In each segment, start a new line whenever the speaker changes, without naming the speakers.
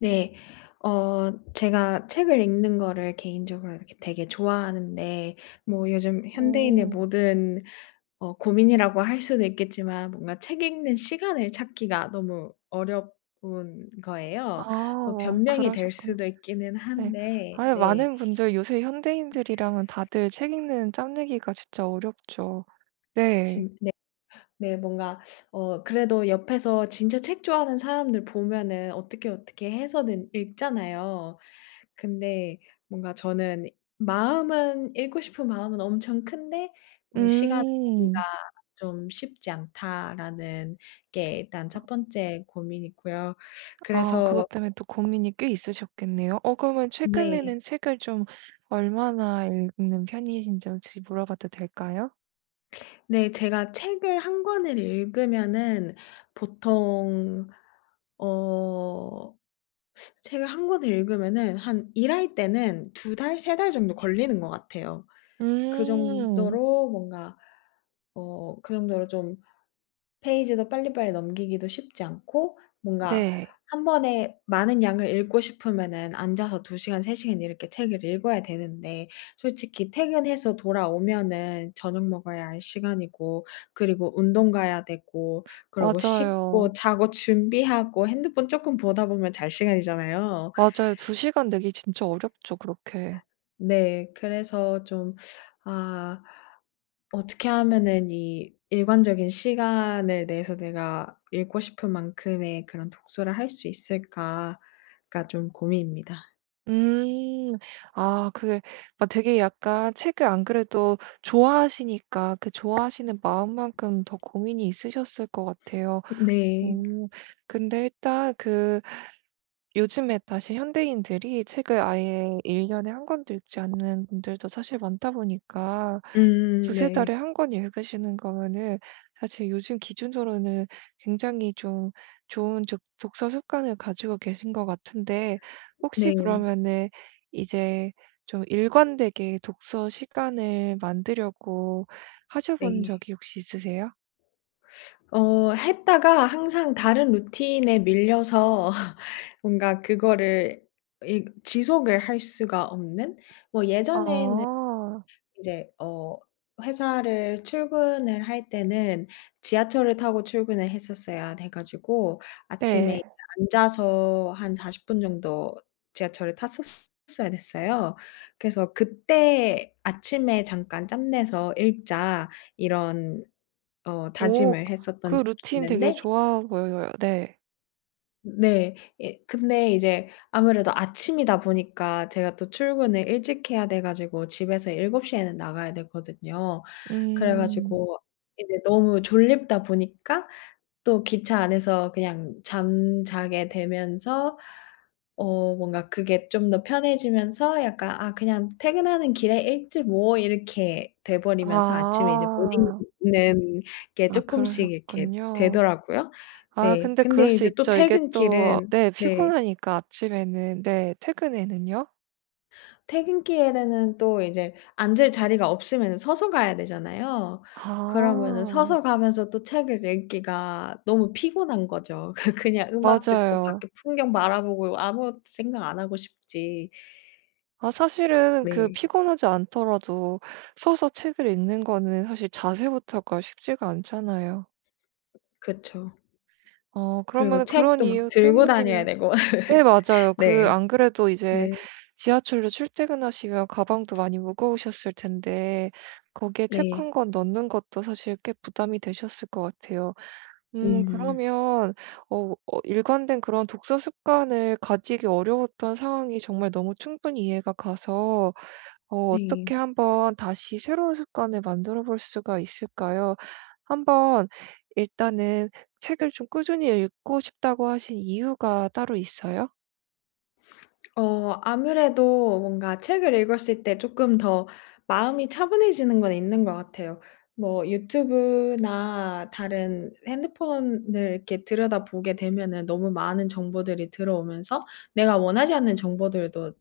네. 제가 책을 읽는 거를 개인적으로 이렇게 되게 좋아하는데, 뭐 요즘 현대인의
오.
모든 고민이라고 할 수도 있겠지만, 뭔가 책 읽는 시간을 찾기가 너무 어려운
아
거예요. 뭐
어
변명이 될
그러셨구나.
수도 있기는
네.
한데.
아
네.
많은 분들 요새 현대인들이라면 다들 책 읽는 짬내기가 진짜 어렵죠. 네.
진 네. 뭔가 그래도 옆에서 진짜 책 좋아하는 사람들 보면은 어떻게, 어떻게 해서든 읽잖아요. 근데 뭔가 저는 마음은 읽고 싶은 마음은 엄청 큰데 '시간 내기가
음.
좀 쉽지 않다.'라는 게 일단 첫 번째 고민이고요.
아
그래서.
그것 때문에 또 고민이 꽤 있으셨겠네요. 어 그러면
네.
최근에는 책을 좀 얼마나 읽는 편이신지 혹시 물어봐도 될까요?
네. 제가 책을 1권을 읽으면은 보통 어 책을 한 권을 읽으면은 한 일할 때는 2달, 3달 정도 걸리는 것 같아요. 그
음.
정도로 뭔가 그 정도로 좀 페이지도 빨리빨리 넘기기도 쉽지 않고, 뭔가
네.
한 번에 많은 양을 읽고 싶으면은 앉아서 2시간, 3시간 이렇게 책을 읽어야 되는데, 솔직히 퇴근해서 돌아오면은 저녁 먹어야 할 시간이고, 그리고 운동 가야 되고, 그리고
맞아요.
씻고 자고 준비하고 핸드폰 쪼끔 보다 보면 잘 시간이잖아요.
맞아요. 두 시간 내기 진짜 어렵죠 그렇게.
네. 그래서 좀, 아, 어떻게 하면은 이 일관적인 시간을 내서 내가 읽고 싶은 만큼의 그런 독서를 할 수 있을까가 좀 고민입니다.
음. 아 그게 막 되게 약간 책을 안 그래도 좋아하시니까 그 좋아하시는 마음만큼 더 고민이 있으셨을 것 같아요.
네.
오 근데 일단 그 요즘에 다시 현대인들이 책을 아예 1년 년에 한 권도 읽지 않는 분들도 사실 많다 보니까
음.
두세 달에
네.
한 권 읽으시는 거면은 사실 요즘 기준으로는 굉장히 좀 좋은 적 독서 습관을 가지고 계신 것 같은데 혹시
네.
그러면은 이제 좀 일관되게 독서 시간을 만들려고 하셔 본
네.
적이 혹시 있으세요?
했다가 항상 다른 루틴에 밀려서 뭔가 그거를 이 지속을 할 수가 없는? 뭐 예전에는
아.
이제 회사를 출근을 할 때는 지하철을 타고 출근을 했었어야 돼 가지고, 아침에
네.
앉아서 한 40분 정도 지하철을 탔었어야 됐어요. 그래서 그때 '아침에 잠깐 짬 내서 읽자.' 이런
오
다짐을
그
했었던 적이
루틴 되게
있는데.
좋아 보여요. 네.
네. 예, 근데 이제 아무래도 아침이다 보니까 제가 또 출근을 일찍 해야 돼 가지고 집에서 7시 에는 나가야 되거든요. 그래
음.
가지고 이제 너무 졸립다 보니까 또 기차 안에서 그냥 잠자게 되면서 뭔가 그게 좀 더 편해지면서 약간 '아 그냥 퇴근하는 길에 읽지 뭐.' 이렇게 돼 버리면서 아침에 이제 못
아.
읽는 게
아
쪼끔씩 이렇게
그러셨군요.
되더라고요.
아
네.
근데 그럴
근데
수
이제 또
있죠. 이게 또
퇴근길은
네
네.
피곤하니까 아침에는. 네. 퇴근에는요?
퇴근길에는 또 이제 앉을 자리가 없으면은 서서 가야 되잖아요. 그러면은
아.
서서 가면서 또 책을 읽기가 너무 피곤한 거죠. 그냥 음악 듣고
맞아요.
밖에 풍경 바라보고 아무 생각 안 하고 싶지.
아 사실은 그
네.
피곤하지 않더라도 서서 책을 읽는 거는 사실 자세부터가 쉽지가 않잖아요.
그쵸.
어 그러
그리고
면 그런
책도 막
이유
들고 다녀야
때문이면
되고
네 맞아요. 그
네.
안 그래도 이제
네.
지하철로 출퇴근하시면 가방도 많이 무거우셨을 텐데 거기에 책
네.
한 권 넣는 것도 사실 꽤 부담이 되셨을 것 같아요.
음.
그러면 어 어 일관된 그런 독서 습관을 가지기 어려웠던 상황이 정말 너무 충분히 이해가 가서 어
네.
어떻게 한번 다시 새로운 습관을 만들어 볼 수가 있을까요? 한번 일단은 책을 좀 꾸준히 읽고 싶다고 하신 이유가 따로 있어요?
아무래도 뭔가 책을 읽었을 때 조금 더 마음이 차분해지는 건 있는 것 같아요. 뭐 유튜브나 다른 핸드폰을 이렇게 들여다보게 되면은 너무 많은 정보들이 들어오면서 내가 원하지 않는 정보들도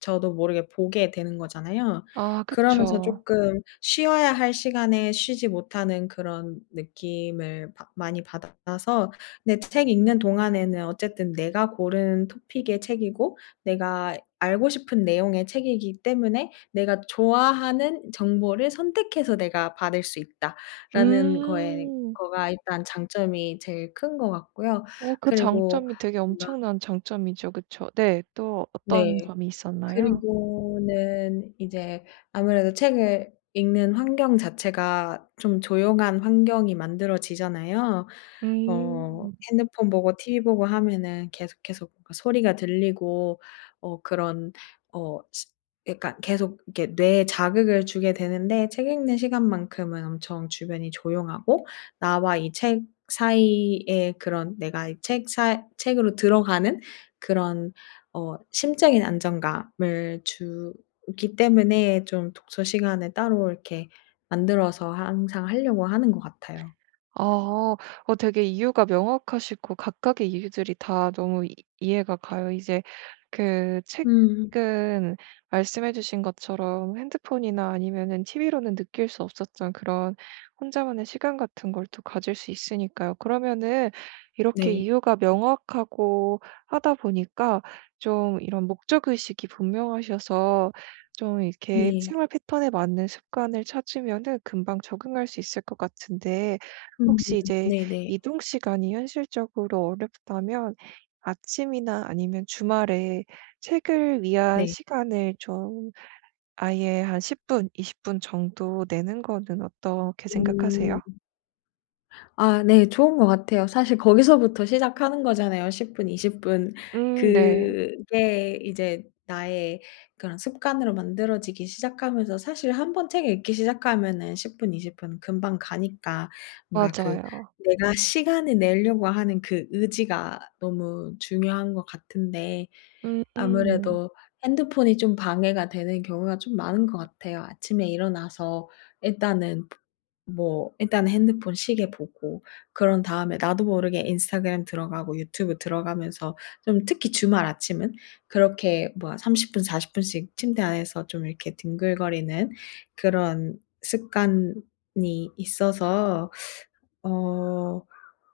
저도 모르게 보게 되는 거잖아요.
아
그러면서
그쵸.
조금 쉬어야 할 시간에 쉬지 못하는 그런 느낌을 받 많이 받아서. 근데 책 읽는 동안에는 어쨌든 내가 고른 토픽의 책이고 내가 알고 싶은 내용의 책이기 때문에 내가 좋아하는 정보를 선택해서 내가 받을 수 있다라는 거에
음.
거가 일단 장점이 제일 큰 것 같고요.
오, 그
그리고
장점이 되게
뭔가.
엄청난 장점이죠. 그쵸. 네. 또 어떤
네.
점이 있었나요?
그리고는 이제 아무래도 책을 읽는 환경 자체가 좀 조용한 환경이 만들어지잖아요.
음.
핸드폰 보고 티브이 보고 하면은 계속해서 뭔가 소리가 들리고, 그런 어 시 그러니까 계속 이렇게 뇌에 자극을 주게 되는데, 책 읽는 시간만큼은 엄청 주변이 조용하고 나와 이 책 사이에 그런 내가 이 책 사 책으로 들어가는 그런 심적인 안정감을 주기 때문에 좀 독서 시간을 따로 이렇게 만들어서 항상 하려고 하는 것 같아요.
아. 어 되게 이유가 명확하시고 각각의 이유들이 다 너무 이 이해가 가요. 이제 그
음.
책은 말씀해 주신 것처럼 핸드폰이나 아니면은 TV로는 느낄 수 없었던 그런 혼자만의 시간 같은 걸 또 가질 수 있으니까요. 그러면은 이렇게
네.
이유가 명확하고 하다 보니까 좀 이런 목적 의식이 분명하셔서 좀 이렇게
네.
생활 패턴에 맞는 습관을 찾으면은 금방 적응할 수 있을 것 같은데
음.
혹시 이제
네네.
이동 시간이 현실적으로 어렵다면 아침이나 아니면 주말에 책을
네.
위한
네,
시간을 좀 아예 한 10분 분, 20분 정도 내는 거는 어떻게
음.
생각하세요?
아, 네. 좋은 것 같아요. 사실 거기서부터 시작하는 거잖아요. 10 분, 20 분.
네.
그게 이제 나의 그런 습관으로 만들어지기 시작하면서, 사실 한 번 책 읽기 시작하면은 10 분, 20분 금방 가니까, 뭔가 그
맞아요.
내가 시간을 내려고 하는 그 의지가 너무 중요한 것 같은데,
음
아무래도 핸드폰이 좀 방해가 되는 경우가 좀 많은 것 같아요. 아침에 일어나서 일단은 뭐 일단 핸드폰 시계 보고, 그런 다음에 나도 모르게 인스타그램 들어가고 유튜브 들어가면서 좀 특히 주말 아침은 그렇게 뭐야 30분 40 분씩 침대 안에서 좀 이렇게 뒹굴거리는 그런 습관이 있어서, 어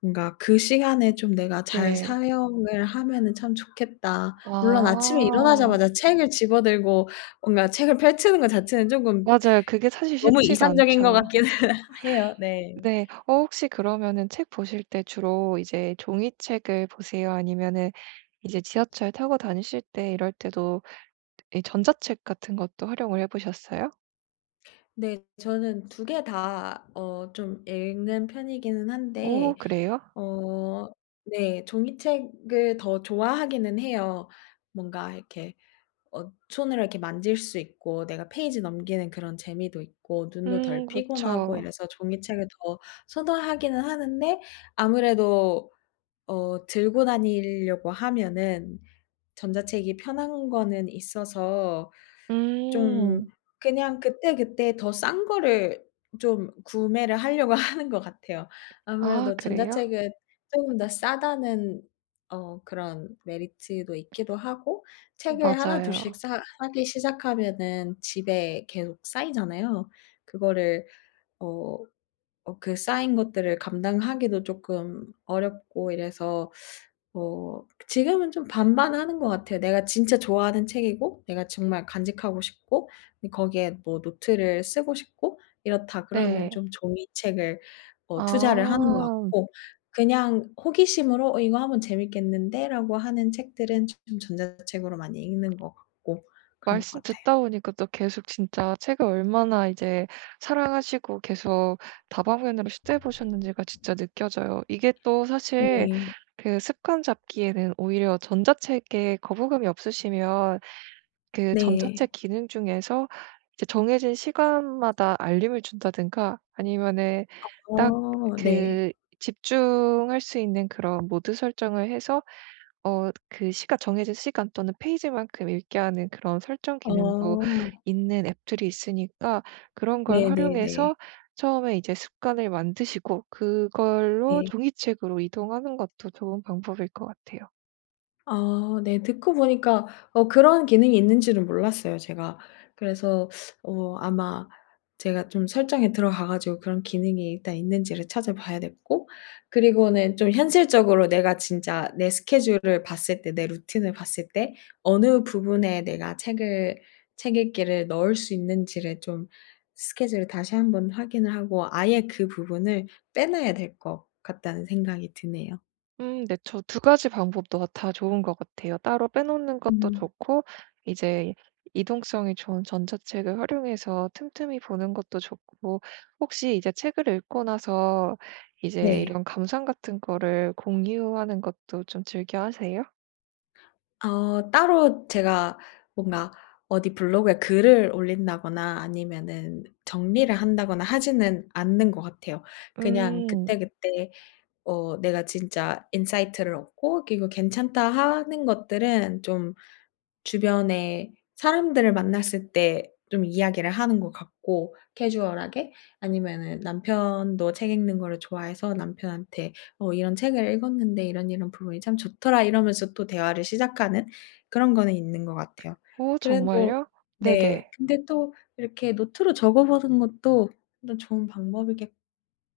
뭔가 '그 시간에 좀 내가 잘
네.
사용을 하면은 참 좋겠다.' 물론 아침에
아.
일어나자마자 책을 집어들고 뭔가 책을 펼치는 것 자체는 쪼금
맞아요. 그게 사실
너무
쉽지가
이상적인 것
않죠.
같기는 해요. 네.
네. 어 혹시 그러면은 책 보실 때 주로 이제 종이책을 보세요? 아니면은 이제 지하철 타고 다니실 때 이럴 때도 이 전자책 같은 것도 활용을 해 보셨어요?
네. 저는 2개 다 좀 읽는 편이기는
오
한데.
그래요?
어 네. 종이책을 더 좋아하기는 해요. 뭔가 이렇게 손으로 이렇게 만질 수 있고 내가 페이지 넘기는 그런 재미도 있고 눈도 덜 피곤하고
그쵸.
이래서 종이책을 더 선호하기는 하는데, 아무래도 들고 다니려고 하면은 전자책이 편한 거는 있어서 좀
음.
그냥 그때그때 더 싼 거를 좀 구매를 하려고 하는 것 같아요.
아
아무래도
그래요?
전자책은 쪼금 더 싸다는 그런 메리트도 있기도 하고, 책을 하나 둘 씩
맞아요.
사 사기 시작하면은 집에 계속 쌓이잖아요. 그거를 어 그 쌓인 것들을 감당하기도 조금 어렵고 이래서 지금은 좀 반반하는 것 같아요. 내가 진짜 좋아하는 책이고 내가 정말 간직하고 싶고 거기에 뭐 노트를 쓰고 싶고 이렇다 그러면
네.
좀 종이책을 투자를 하는 것
아.
같고, 그냥 호기심으로 '어 이거 하면 재밌겠는데?'라고 하는 책들은 좀 전자책으로 많이 읽는 것 같고 그런 것
말씀
같아요.
듣다 보니까 또 계속 진짜 책을 얼마나 이제 사랑하시고 계속 다방면으로 시도해 보셨는지가 진짜 느껴져요. 이게 또 사실
네.
그 습관 잡기에는 오히려 전자책에 거부감이 없으시면 그
네.
전자책 기능 중에서 이제 정해진 시간마다 알림을 준다든가 아니면은 딱
어. 네.
그 집중할 수 있는 그런 모드 설정을 해서 어 그 시간 정해진 시간 또는 페이지만큼 읽게 하는 그런 설정 기능도
어.
있는 앱들이 있으니까 그런 걸
네네네.
활용해서 처음에 이제 습관을 만드시고 그걸로
네.
종이책으로 이동하는 것도 좋은 방법일 것 같아요.
아, 네. 듣고 보니까 그런 기능이 있는 줄은 몰랐어요 제가. 그래서 아마 제가 좀 설정에 들어가 가지고 그런 기능이 일단 있는지를 찾아봐야 됐고, 그리고는 좀 현실적으로 내가 진짜 내 스케줄을 봤을 때 내 루틴을 봤을 때 어느 부분에 내가 책을 책 읽기를 넣을 수 있는지를 좀 스케줄을 다시 한번 확인을 하고 아예 그 부분을 빼놔야 될 것 같다는 생각이 드네요.
네. 저 두 가지 방법도 다 좋은 것 같아요. 따로 빼놓는 것도
음.
좋고 이제 이동성이 좋은 전자책을 활용해서 틈틈이 보는 것도 좋고 혹시 이제 책을 읽고 나서 이제
네.
이런 감상 같은 거를 공유하는 것도 좀 즐겨 하세요?
따로 제가 뭔가 어디 블로그에 글을 올린다거나 아니면은 정리를 한다거나 하지는 않는 것 같아요. 그냥
음.
그때그때 내가 진짜 인사이트를 얻고 그리고 괜찮다 하는 것들은 좀 주변에 사람들을 만났을 때 좀 이야기를 하는 것 같고 캐주얼하게, 아니면은 남편도 책 읽는 거를 좋아해서 남편한테 "어 이런 책을 읽었는데 이런 이런 부분이 참 좋더라." 이러면서 또 대화를 시작하는 그런 거는 있는 것 같아요.
오
그래도
정말요?
네,
네네.
근데 또 이렇게 노트로 적어 보는 것도 또 좋은 방법이겠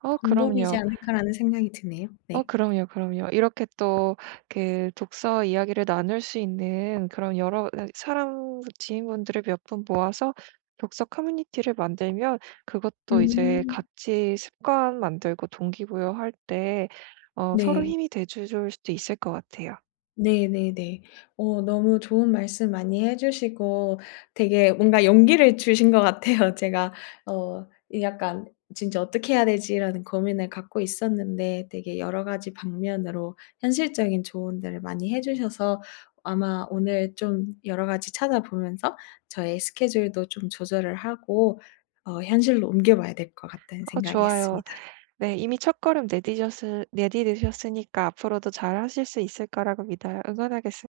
어
'방법이지
그럼요.
않을까.'라는 생각이 드네요.
어
네.
그럼요, 그럼요. 이렇게 또 그 독서 이야기를 나눌 수 있는 그런 여러 어 사람 지인분들을 몇 분 모아서 독서 커뮤니티를 만들면 그것도 이제
음.
같이 습관 만들고 동기부여할 때 어 서로
네.
힘이 돼줄 수도 있을 것 같아요.
네네네. 너무 좋은 말씀 많이 해 주시고 되게 뭔가 용기를 주신 것 같아요. 제가 어 이 약간 '진짜 어떻게 해야 되지?'라는 고민을 갖고 있었는데, 되게 여러 가지 방면으로 현실적인 조언들을 많이 해 주셔서 아마 오늘 좀 여러 가지 찾아보면서 저의 스케줄도 좀 조절을 하고 현실로 옮겨봐야 될 것 같다는
어
생각이 었습니
좋아요.
다
네 이미 첫걸음 내디뎠으 내디디셨으니까 앞으로도 잘하실 수 있을 거라고 믿어요. 응원하겠습